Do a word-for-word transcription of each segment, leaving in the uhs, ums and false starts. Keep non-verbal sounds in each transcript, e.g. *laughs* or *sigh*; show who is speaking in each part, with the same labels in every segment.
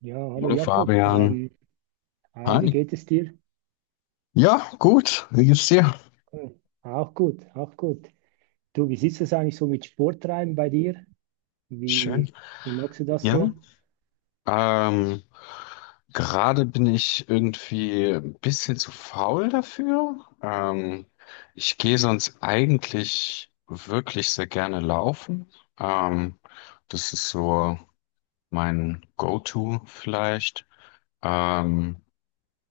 Speaker 1: Ja, hallo
Speaker 2: Hallo
Speaker 1: Jakob.
Speaker 2: Fabian.
Speaker 1: Ähm, hi, wie
Speaker 2: Hi.
Speaker 1: geht es dir?
Speaker 2: Ja, gut. Wie geht's dir?
Speaker 1: Hm, auch gut, auch gut. Du, wie sieht es eigentlich so mit Sporttreiben bei dir?
Speaker 2: Schön.
Speaker 1: Wie, Wie magst du das
Speaker 2: Ja.
Speaker 1: so?
Speaker 2: Ähm, gerade bin ich irgendwie ein bisschen zu faul dafür. Ähm, ich gehe sonst eigentlich wirklich sehr gerne laufen. Ähm, das ist so mein Go-To vielleicht. Ähm,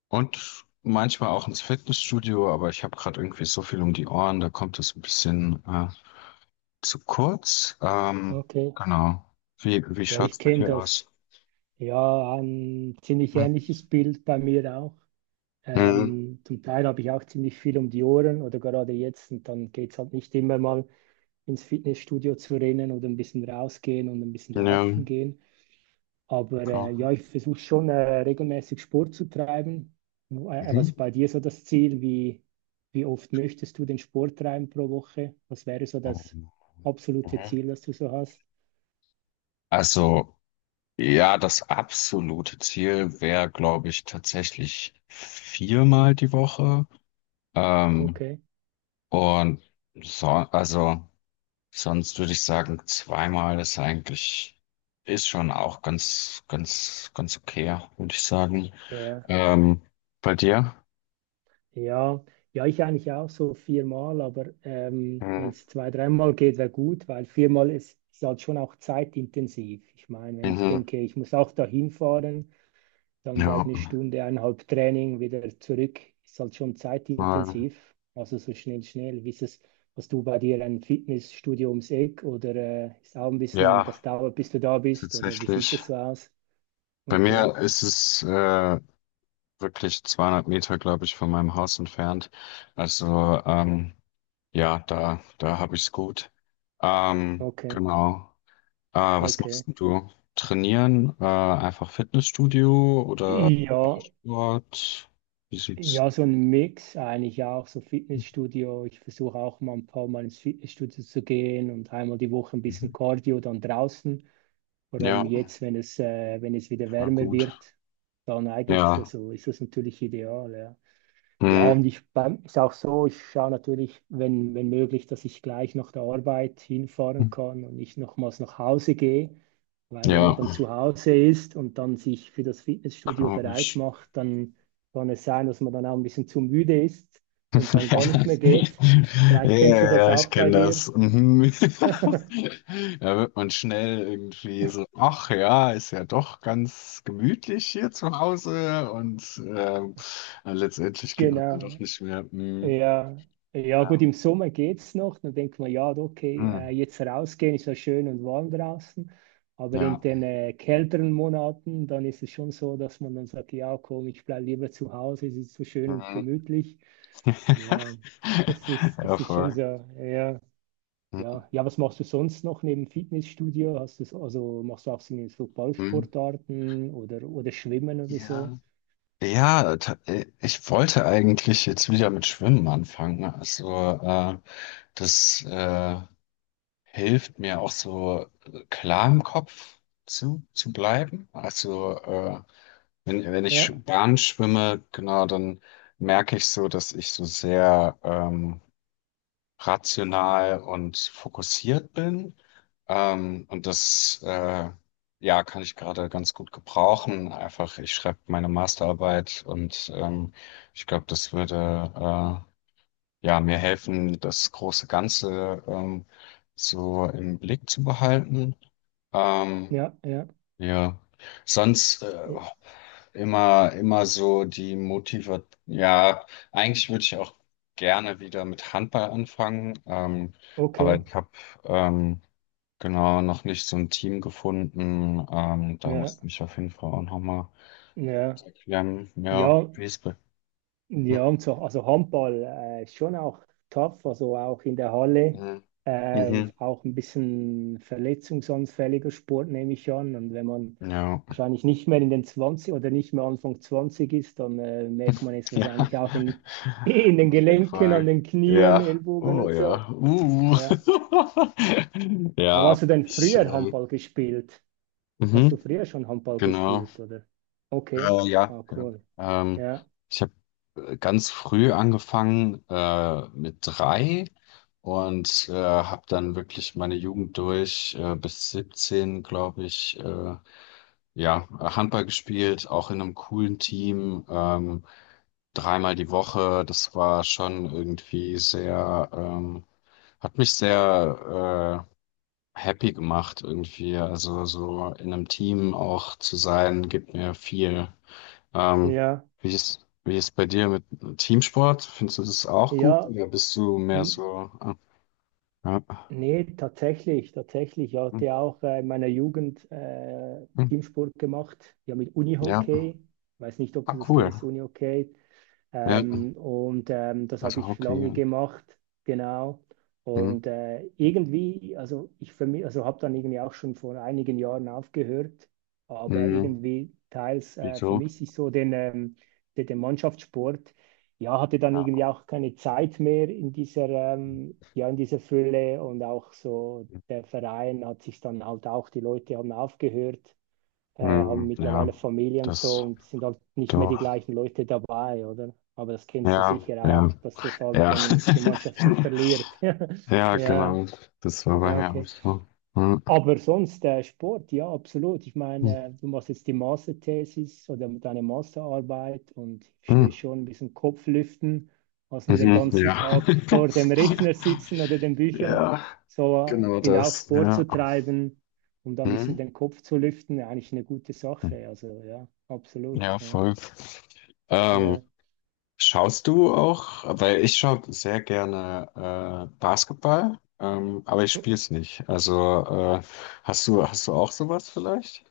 Speaker 2: und manchmal auch ins Fitnessstudio, aber ich habe gerade irgendwie so viel um die Ohren, da kommt es ein bisschen äh, zu kurz. Ähm,
Speaker 1: Okay.
Speaker 2: genau. Wie, wie
Speaker 1: Ja, ich
Speaker 2: schaut's bei
Speaker 1: kenne
Speaker 2: dir aus?
Speaker 1: das. Ja, ein ziemlich
Speaker 2: Hm.
Speaker 1: ähnliches Bild bei mir auch.
Speaker 2: Mhm.
Speaker 1: Ähm, zum Teil habe ich auch ziemlich viel um die Ohren oder gerade jetzt und dann geht es halt nicht immer mal ins Fitnessstudio zu rennen oder ein bisschen rausgehen und ein bisschen
Speaker 2: Ja,
Speaker 1: laufen gehen. Aber äh,
Speaker 2: klar.
Speaker 1: ja, ich versuche schon äh, regelmäßig Sport zu treiben. Äh, äh, was
Speaker 2: Mhm.
Speaker 1: ist bei dir so das Ziel? Wie, wie oft möchtest du den Sport treiben pro Woche? Was wäre so das
Speaker 2: Ähm,
Speaker 1: absolute
Speaker 2: mhm.
Speaker 1: Ziel, das du so hast?
Speaker 2: Also, ja, das absolute Ziel wäre, glaube ich, tatsächlich viermal die Woche. Ähm,
Speaker 1: Okay.
Speaker 2: und so, also, sonst würde ich sagen, zweimal ist eigentlich, ist schon auch ganz, ganz, ganz okay, würde ich sagen.
Speaker 1: Ja,
Speaker 2: Ähm, bei dir?
Speaker 1: ja, ja, ich eigentlich auch so viermal, aber ähm, wenn
Speaker 2: Mhm.
Speaker 1: es zwei, dreimal geht, wäre gut, weil viermal ist, ist halt schon auch zeitintensiv. Ich meine, wenn ich
Speaker 2: Mhm.
Speaker 1: denke, ich muss auch dahin fahren. Dann vielleicht
Speaker 2: Ja,
Speaker 1: eine Stunde, eineinhalb Training wieder zurück. Ist halt schon
Speaker 2: weil,
Speaker 1: zeitintensiv. Also so schnell, schnell. Wie ist es, hast du bei dir ein Fitnessstudio ums Eck oder äh, ist auch ein bisschen,
Speaker 2: ja,
Speaker 1: das dauert, bis du da bist? Oder wie sieht
Speaker 2: tatsächlich.
Speaker 1: das so aus?
Speaker 2: Bei
Speaker 1: Okay,
Speaker 2: mir ist es äh, wirklich zweihundert Meter, glaube ich, von meinem Haus entfernt. Also ähm, ja, da, da habe ich's gut. Ähm,
Speaker 1: okay,
Speaker 2: genau. Äh, was
Speaker 1: okay.
Speaker 2: machst denn du? Trainieren? Äh, einfach Fitnessstudio oder
Speaker 1: Ja,
Speaker 2: Ballsport? Wie sieht's?
Speaker 1: ja, so ein Mix eigentlich auch, so Fitnessstudio. Ich versuche auch mal ein paar Mal ins Fitnessstudio zu gehen und einmal die Woche ein
Speaker 2: Mhm.
Speaker 1: bisschen Cardio dann draußen. Vor
Speaker 2: Ja,
Speaker 1: allem jetzt, wenn es, äh, wenn es wieder
Speaker 2: war
Speaker 1: wärmer
Speaker 2: gut.
Speaker 1: wird, dann eignet es,
Speaker 2: Ja.
Speaker 1: also ist das natürlich ideal, ja. Ja,
Speaker 2: Mhm.
Speaker 1: und ich beim- ist auch so, ich schaue natürlich, wenn, wenn möglich, dass ich gleich nach der Arbeit hinfahren kann und nicht nochmals nach Hause gehe. Weil wenn man
Speaker 2: Ja,
Speaker 1: dann zu Hause ist und dann sich für das Fitnessstudio
Speaker 2: glaube
Speaker 1: bereit
Speaker 2: ich.
Speaker 1: macht, dann kann es sein, dass man dann auch ein bisschen zu müde ist
Speaker 2: Ja,
Speaker 1: und dann gar nicht mehr geht.
Speaker 2: *laughs* ja,
Speaker 1: Vielleicht kennst du
Speaker 2: ja,
Speaker 1: das
Speaker 2: ja, ich
Speaker 1: auch bei
Speaker 2: kenne
Speaker 1: dir.
Speaker 2: das. Mhm.
Speaker 1: *laughs*
Speaker 2: *laughs* Da wird man schnell irgendwie so, ach ja, ist ja doch ganz gemütlich hier zu Hause und ähm, äh, letztendlich geht man dann doch
Speaker 1: Genau,
Speaker 2: nicht mehr. Mhm.
Speaker 1: ja, ja gut,
Speaker 2: Ja.
Speaker 1: im Sommer geht's noch. Dann denkt man, ja, okay, äh,
Speaker 2: Mhm.
Speaker 1: jetzt rausgehen ist ja schön und warm draußen. Aber in
Speaker 2: Ja.
Speaker 1: den äh, kälteren Monaten, dann ist es schon so, dass man dann sagt, ja, komm, ich bleibe lieber zu Hause, es ist so schön und
Speaker 2: Mhm.
Speaker 1: gemütlich. Ja, das
Speaker 2: *laughs*
Speaker 1: ist,
Speaker 2: Ja,
Speaker 1: das ist schon
Speaker 2: voll.
Speaker 1: so, ja, ja. Ja, was machst du sonst noch neben Fitnessstudio? Hast du, so- also machst du auch so so
Speaker 2: Mhm.
Speaker 1: Ballsportarten oder, oder Schwimmen oder so?
Speaker 2: Ja. Ja, ta- äh, ich wollte eigentlich jetzt wieder mit Schwimmen anfangen. Also äh, das äh, hilft mir auch so äh, klar im Kopf zu, zu bleiben. Also äh, wenn, wenn ich sch-
Speaker 1: Ja,
Speaker 2: Bahn schwimme, genau, dann merke ich so, dass ich so sehr ähm, rational und fokussiert bin. Ähm, und das äh, ja, kann ich gerade ganz gut gebrauchen. Einfach, ich schreibe meine Masterarbeit und ähm, ich glaube, das würde äh, ja, mir helfen, das große Ganze ähm, so im Blick zu behalten. Ähm,
Speaker 1: ja, ja.
Speaker 2: ja, sonst äh,
Speaker 1: Äh,
Speaker 2: immer, immer so die Motiva, ja, eigentlich würde ich auch gerne wieder mit Handball anfangen, ähm, aber
Speaker 1: okay,
Speaker 2: ich habe ähm, genau noch nicht so ein Team gefunden. Ähm, da
Speaker 1: ja.
Speaker 2: muss ich mich auf jeden Fall auch nochmal
Speaker 1: Ja,
Speaker 2: erklären, ja,
Speaker 1: ja,
Speaker 2: wie es bei.
Speaker 1: ja, und so, also Handball äh, ist schon auch tough, also auch in der Halle,
Speaker 2: Mhm.
Speaker 1: äh,
Speaker 2: Mhm.
Speaker 1: auch ein bisschen verletzungsanfälliger Sport, nehme ich an. Und wenn man
Speaker 2: Ja.
Speaker 1: wahrscheinlich nicht mehr in den Zwanzig oder nicht mehr Anfang Zwanzig ist, dann äh, merkt man es
Speaker 2: Ja,
Speaker 1: wahrscheinlich auch in, *laughs* in
Speaker 2: *laughs*
Speaker 1: den
Speaker 2: auf jeden
Speaker 1: Gelenken, an
Speaker 2: Fall.
Speaker 1: den Knien,
Speaker 2: Ja,
Speaker 1: Ellbogen
Speaker 2: oh
Speaker 1: und so.
Speaker 2: ja. Uh.
Speaker 1: Ja.
Speaker 2: *laughs*
Speaker 1: Aber
Speaker 2: Ja,
Speaker 1: hast du denn
Speaker 2: ich,
Speaker 1: früher
Speaker 2: äh,
Speaker 1: Handball gespielt? Hast du
Speaker 2: mhm.
Speaker 1: früher schon Handball
Speaker 2: Genau.
Speaker 1: gespielt, oder? Okay,
Speaker 2: Äh, ja,
Speaker 1: ah,
Speaker 2: ja.
Speaker 1: cool.
Speaker 2: Ähm,
Speaker 1: Ja,
Speaker 2: ich habe ganz früh angefangen äh, mit drei und äh, habe dann wirklich meine Jugend durch äh, bis siebzehn, glaube ich, äh, Ja, Handball gespielt, auch in einem coolen Team, ähm, dreimal die Woche. Das war schon irgendwie sehr, ähm, hat mich sehr äh, happy gemacht irgendwie. Also so in einem Team auch zu sein, gibt mir viel. Ähm,
Speaker 1: ja,
Speaker 2: wie ist, wie ist bei dir mit Teamsport? Findest du das auch gut?
Speaker 1: ja.
Speaker 2: Oder bist du mehr so, äh, äh,
Speaker 1: Nee, tatsächlich, tatsächlich. Ich hatte auch äh, in meiner Jugend äh, Teamsport gemacht, ja mit
Speaker 2: ja,
Speaker 1: Unihockey. Ich weiß nicht, ob
Speaker 2: ah,
Speaker 1: du das
Speaker 2: cool.
Speaker 1: kennst, Unihockey.
Speaker 2: Ja,
Speaker 1: Ähm, und ähm, das habe
Speaker 2: also
Speaker 1: ich lange
Speaker 2: Hockey.
Speaker 1: gemacht, genau.
Speaker 2: Hm,
Speaker 1: Und äh, irgendwie, also ich für mich, also habe dann irgendwie auch schon vor einigen Jahren aufgehört, aber
Speaker 2: hm,
Speaker 1: irgendwie teils äh,
Speaker 2: wieso?
Speaker 1: vermisse ich so den, ähm, den, den Mannschaftssport. Ja, hatte dann
Speaker 2: Ja.
Speaker 1: irgendwie auch keine Zeit mehr in dieser, ähm, ja, in dieser Fülle und auch so der Verein hat sich dann halt auch, die Leute haben aufgehört äh, haben
Speaker 2: Hm, ja,
Speaker 1: mittlerweile Familie und so
Speaker 2: das
Speaker 1: und sind halt nicht mehr die
Speaker 2: doch.
Speaker 1: gleichen Leute dabei, oder? Aber das kennst du
Speaker 2: Ja,
Speaker 1: sicher
Speaker 2: ja,
Speaker 1: auch, dass das halt
Speaker 2: ja.
Speaker 1: dann die Mannschaft sich verliert. *laughs*
Speaker 2: *laughs* Ja,
Speaker 1: Ja,
Speaker 2: genau. Das war bei
Speaker 1: ja,
Speaker 2: mir auch
Speaker 1: okay.
Speaker 2: so. Hm,
Speaker 1: Aber sonst äh, Sport, ja, absolut. Ich
Speaker 2: hm,
Speaker 1: meine, äh, du machst jetzt die Masterthesis oder deine Masterarbeit und ich
Speaker 2: hm,
Speaker 1: verstehe schon ein bisschen Kopflüften, als nur den
Speaker 2: Mhm,
Speaker 1: ganzen
Speaker 2: ja.
Speaker 1: Tag vor dem Rechner
Speaker 2: *laughs*
Speaker 1: sitzen oder den Büchern.
Speaker 2: Ja,
Speaker 1: So, äh, ich
Speaker 2: genau
Speaker 1: finde auch
Speaker 2: das.
Speaker 1: Sport
Speaker 2: Ja.
Speaker 1: zu treiben, um da ein bisschen
Speaker 2: Hm?
Speaker 1: den Kopf zu lüften, eigentlich eine gute
Speaker 2: Hm,
Speaker 1: Sache. Also ja, absolut.
Speaker 2: ja,
Speaker 1: Ja.
Speaker 2: voll. Ähm,
Speaker 1: Ja.
Speaker 2: schaust du auch, weil ich schaue sehr gerne äh, Basketball, ähm, aber ich spiele es nicht. Also äh, hast du, hast du auch sowas vielleicht?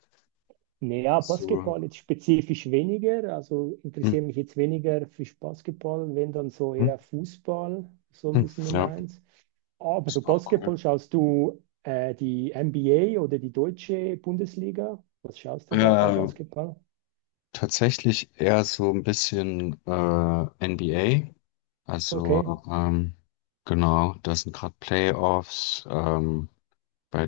Speaker 1: Naja,
Speaker 2: Hast du.
Speaker 1: Basketball jetzt spezifisch weniger. Also
Speaker 2: Hm,
Speaker 1: interessiere mich jetzt weniger für Basketball, wenn dann so
Speaker 2: hm,
Speaker 1: eher Fußball, so ein
Speaker 2: hm,
Speaker 1: bisschen Nummer
Speaker 2: ja,
Speaker 1: eins. Aber
Speaker 2: das
Speaker 1: so
Speaker 2: ist auch cool.
Speaker 1: Basketball schaust du äh, die N B A oder die deutsche Bundesliga? Was schaust du da bei
Speaker 2: Äh,
Speaker 1: Basketball?
Speaker 2: tatsächlich eher so ein bisschen äh, N B A.
Speaker 1: Okay.
Speaker 2: Also ähm, genau, da sind gerade Playoffs. Ähm, Bei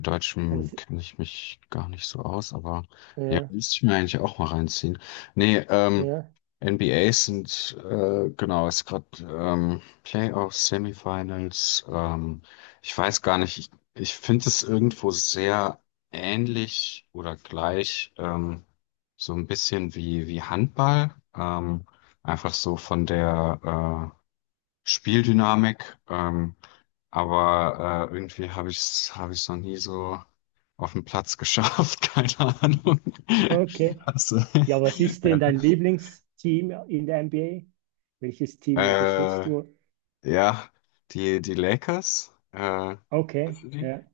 Speaker 1: Ja,
Speaker 2: Deutschem
Speaker 1: was,
Speaker 2: kenne ich mich gar nicht so aus, aber ja,
Speaker 1: ja,
Speaker 2: müsste ich mir eigentlich auch mal reinziehen. Nee, ähm,
Speaker 1: ja,
Speaker 2: N B As sind, äh, genau, ist gerade ähm, Playoffs, Semifinals. Ähm, ich weiß gar nicht, ich, ich finde es irgendwo sehr ähnlich oder gleich, ähm, so ein bisschen wie, wie Handball. Ähm, einfach so von der äh, Spieldynamik, ähm, aber äh, irgendwie habe ich es hab ich's noch nie so auf den Platz geschafft, *laughs* keine Ahnung.
Speaker 1: okay.
Speaker 2: Also,
Speaker 1: Ja, was
Speaker 2: *laughs*
Speaker 1: ist denn
Speaker 2: ja.
Speaker 1: dein Lieblingsteam in der N B A? Welches Team unterstützt
Speaker 2: Äh,
Speaker 1: du?
Speaker 2: ja, die, die Lakers, äh,
Speaker 1: Okay,
Speaker 2: kennst du die?
Speaker 1: ja.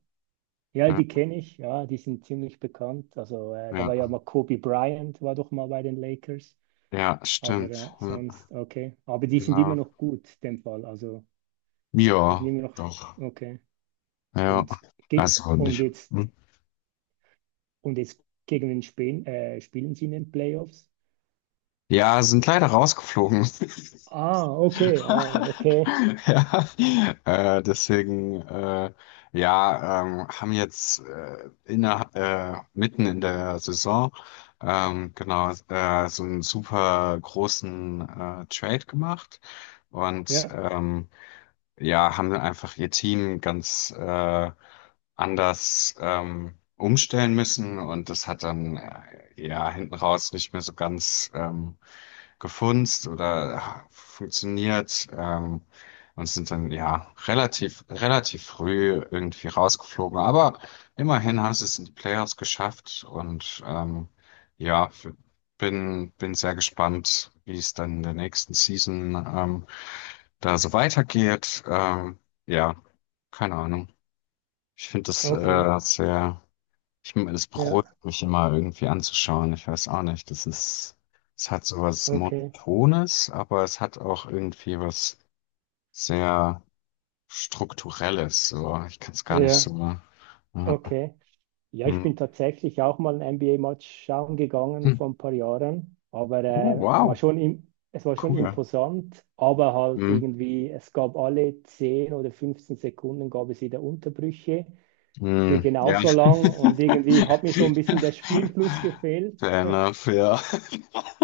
Speaker 1: Ja, die
Speaker 2: Ja,
Speaker 1: kenne ich, ja, die sind ziemlich bekannt. Also äh, da war ja
Speaker 2: ja,
Speaker 1: mal Kobe Bryant, war doch mal bei den Lakers,
Speaker 2: ja,
Speaker 1: aber äh,
Speaker 2: stimmt. Ja,
Speaker 1: sonst, okay. Aber die sind immer
Speaker 2: genau.
Speaker 1: noch gut, in dem Fall. Also die sind
Speaker 2: Ja,
Speaker 1: immer noch,
Speaker 2: doch.
Speaker 1: okay.
Speaker 2: Ja,
Speaker 1: Und, ge-
Speaker 2: also
Speaker 1: und
Speaker 2: nicht.
Speaker 1: jetzt,
Speaker 2: Hm.
Speaker 1: und jetzt gegen wen spielen, äh, spielen sie in den Playoffs?
Speaker 2: Ja, sind leider rausgeflogen. *laughs*
Speaker 1: Ah, okay, ah, okay.
Speaker 2: *laughs* Ja, äh, deswegen, äh, ja, ähm, haben jetzt äh, inner, äh, mitten in der Saison ähm, genau äh, so einen super großen äh, Trade gemacht und
Speaker 1: Ja,
Speaker 2: ähm, ja, haben einfach ihr Team ganz äh, anders ähm, umstellen müssen und das hat dann äh, ja hinten raus nicht mehr so ganz ähm, gefunzt oder ah, funktioniert ähm, und sind dann ja relativ, relativ früh irgendwie rausgeflogen. Aber immerhin haben sie es in die Playoffs geschafft und ähm, ja, f- bin, bin sehr gespannt, wie es dann in der nächsten Season ähm, da so weitergeht. Ähm, ja, keine Ahnung. Ich finde das
Speaker 1: okay,
Speaker 2: äh, sehr. Ich, m- das
Speaker 1: ja,
Speaker 2: beruhigt mich immer irgendwie anzuschauen. Ich weiß auch nicht. Das ist, es hat sowas
Speaker 1: okay,
Speaker 2: Monotones, aber es hat auch irgendwie was sehr Strukturelles. So, ich kann es gar nicht
Speaker 1: ja,
Speaker 2: so. äh,
Speaker 1: okay. Ja, ich
Speaker 2: hm.
Speaker 1: bin tatsächlich auch mal ein N B A-Match schauen gegangen
Speaker 2: Hm.
Speaker 1: vor ein paar Jahren, aber
Speaker 2: Oh,
Speaker 1: äh, es war
Speaker 2: wow.
Speaker 1: schon im, es war schon
Speaker 2: Cool.
Speaker 1: imposant, aber halt
Speaker 2: Hm.
Speaker 1: irgendwie, es gab alle zehn oder fünfzehn Sekunden gab es wieder Unterbrüche für
Speaker 2: Hm. Ja.
Speaker 1: genauso
Speaker 2: *laughs*
Speaker 1: lang und irgendwie hat mir so ein bisschen der Spielfluss gefehlt.
Speaker 2: Fair
Speaker 1: *laughs*
Speaker 2: enough, ja.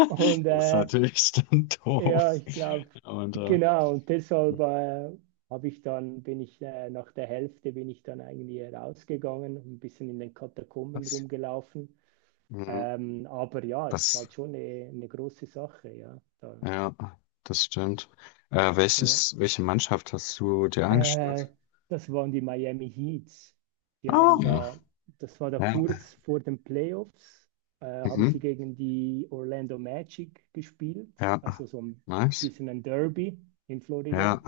Speaker 1: Und
Speaker 2: Das ist
Speaker 1: äh,
Speaker 2: natürlich dann doof.
Speaker 1: ja, ich glaube,
Speaker 2: Und äh,
Speaker 1: genau und deshalb
Speaker 2: hm,
Speaker 1: äh, habe ich dann, bin ich äh, nach der Hälfte bin ich dann eigentlich rausgegangen und ein bisschen in den Katakomben
Speaker 2: was?
Speaker 1: rumgelaufen.
Speaker 2: Hm.
Speaker 1: Ähm, aber ja, es ist
Speaker 2: Was?
Speaker 1: halt schon eine, eine große Sache, ja. Da,
Speaker 2: Ja, das stimmt. Äh,
Speaker 1: ja.
Speaker 2: welches, welche Mannschaft hast du dir angeschaut?
Speaker 1: Äh, das waren die Miami Heats. Die
Speaker 2: Ah,
Speaker 1: haben
Speaker 2: ja.
Speaker 1: da, das war da
Speaker 2: Ja.
Speaker 1: kurz vor den Playoffs, äh, haben sie
Speaker 2: Mhm.
Speaker 1: gegen die Orlando Magic gespielt,
Speaker 2: Ja.
Speaker 1: also so ein
Speaker 2: Nice.
Speaker 1: bisschen ein Derby in Florida.
Speaker 2: Ja.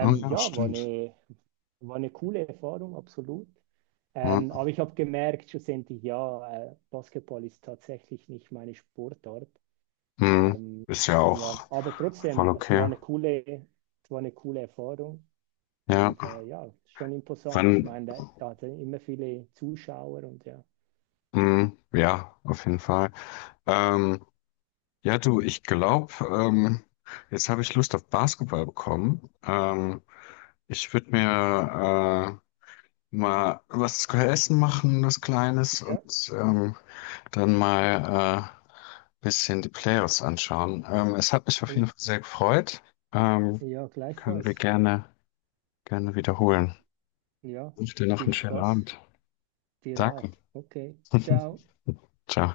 Speaker 2: Oh ja,
Speaker 1: ja, war
Speaker 2: stimmt.
Speaker 1: eine, war eine coole Erfahrung, absolut. Ähm,
Speaker 2: Ja.
Speaker 1: aber ich habe gemerkt, schlussendlich, ja, äh, Basketball ist tatsächlich nicht meine Sportart.
Speaker 2: Mhm.
Speaker 1: Ähm,
Speaker 2: Ist ja
Speaker 1: ja,
Speaker 2: auch
Speaker 1: aber
Speaker 2: voll
Speaker 1: trotzdem, es war
Speaker 2: okay.
Speaker 1: eine coole, es war eine coole Erfahrung und
Speaker 2: Ja.
Speaker 1: äh, ja, schon imposant. Ich
Speaker 2: Wann?
Speaker 1: meine, da, da hatte immer viele Zuschauer und ja.
Speaker 2: Mhm. Ja, auf jeden Fall. Ähm, ja, du, ich glaube, ähm, jetzt habe ich Lust auf Basketball bekommen. Ähm, ich würde mir äh, mal was zu essen machen, was Kleines
Speaker 1: Ja.
Speaker 2: und ähm, dann mal äh, bisschen die Playoffs anschauen. Ähm, es hat mich auf
Speaker 1: Äh,
Speaker 2: jeden Fall sehr gefreut. Ähm,
Speaker 1: ja,
Speaker 2: können wir
Speaker 1: gleichfalls.
Speaker 2: gerne, gerne wiederholen.
Speaker 1: Ja,
Speaker 2: Ich wünsche dir noch einen
Speaker 1: viel
Speaker 2: schönen
Speaker 1: Spaß.
Speaker 2: Abend.
Speaker 1: Dir auch.
Speaker 2: Danke.
Speaker 1: Okay,
Speaker 2: *laughs*
Speaker 1: ciao.
Speaker 2: Ciao.